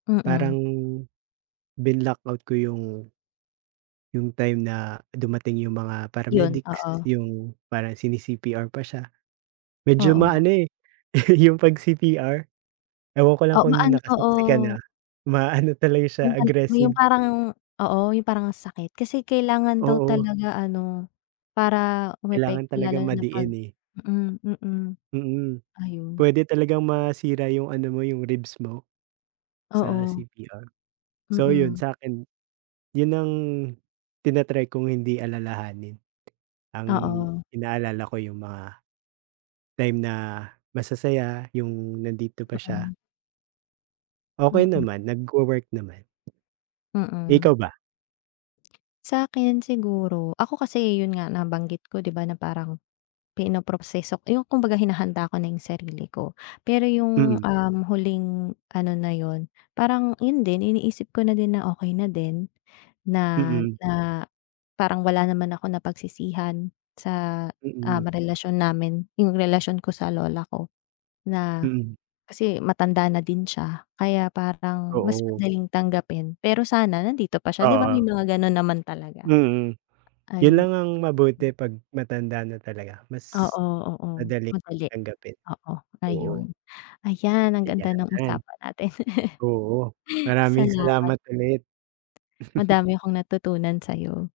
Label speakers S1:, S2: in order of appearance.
S1: Mm.
S2: Parang binlock-out ko yung yung time na dumating yung mga
S1: 'Yon,
S2: paramedics,
S1: oo.
S2: yung parang sini-CPR pa siya, medyo
S1: Oo.
S2: maano, eh, yung 'pag CPR. Ewan ko lang
S1: Oo, ma
S2: kung
S1: an
S2: naka-saksi ka na
S1: oo.
S2: ma-ano talaga siya
S1: Yung pang yung
S2: aggressive.
S1: parang oo yung parang ang sakit kasi kailangan daw
S2: Oo.
S1: talaga ano para
S2: Kailangan
S1: umepekto lalo
S2: talagang
S1: na pag,
S2: madiin, eh.
S1: mm, mm.
S2: Mm.
S1: Ayun.
S2: Puwede talagang masira yung ano mo yung ribs mo, sa
S1: Oo.
S2: CPR, so, 'yon.
S1: Mm.
S2: Sa'kin 'yon ang ti-na-try kong hindi alalahanin ang
S1: Oo.
S2: inaalala ko yung mga, time na masasaya yung nandito pa siya.
S1: Mhm.
S2: Okey
S1: Mm.
S2: naman, nagwo-work naman.
S1: Mm.
S2: Ikaw ba?
S1: Sa'kin siguro ako kasi, 'yon nga nabanggit ko di ba, na parang pinoproseso yung kumbaga hinahanda ko na yung sarili ko. Pero yung,
S2: Mm.
S1: um, huling ano na 'yon parang 'yon din iniisip ko na din na okey na din na,
S2: Mm.
S1: na parang wala naman ako napagsisihan sa, um,
S2: Mm.
S1: relasyon namin, yung relasyon ko sa lola ko na
S2: Mm.
S1: kasi matanda na din siya kaya parang mas
S2: Oo.
S1: madaling tanggapin. Pero sana nandito pa siya di ba,
S2: Oo.
S1: may mga gano'n naman talaga.
S2: Mm. 'Yon
S1: Ayun.
S2: lang ang mabuti 'pag matanda na talaga mas
S1: Oo, oo,
S2: madaling
S1: madali.
S2: tanggapin,
S1: Oo, ayun,
S2: oo.
S1: ayan ang ganda ng
S2: Ayan.
S1: usapan natin.
S2: Oo, maraming
S1: Salamat.
S2: salamat ulit.
S1: Madami akong natutunan sayo.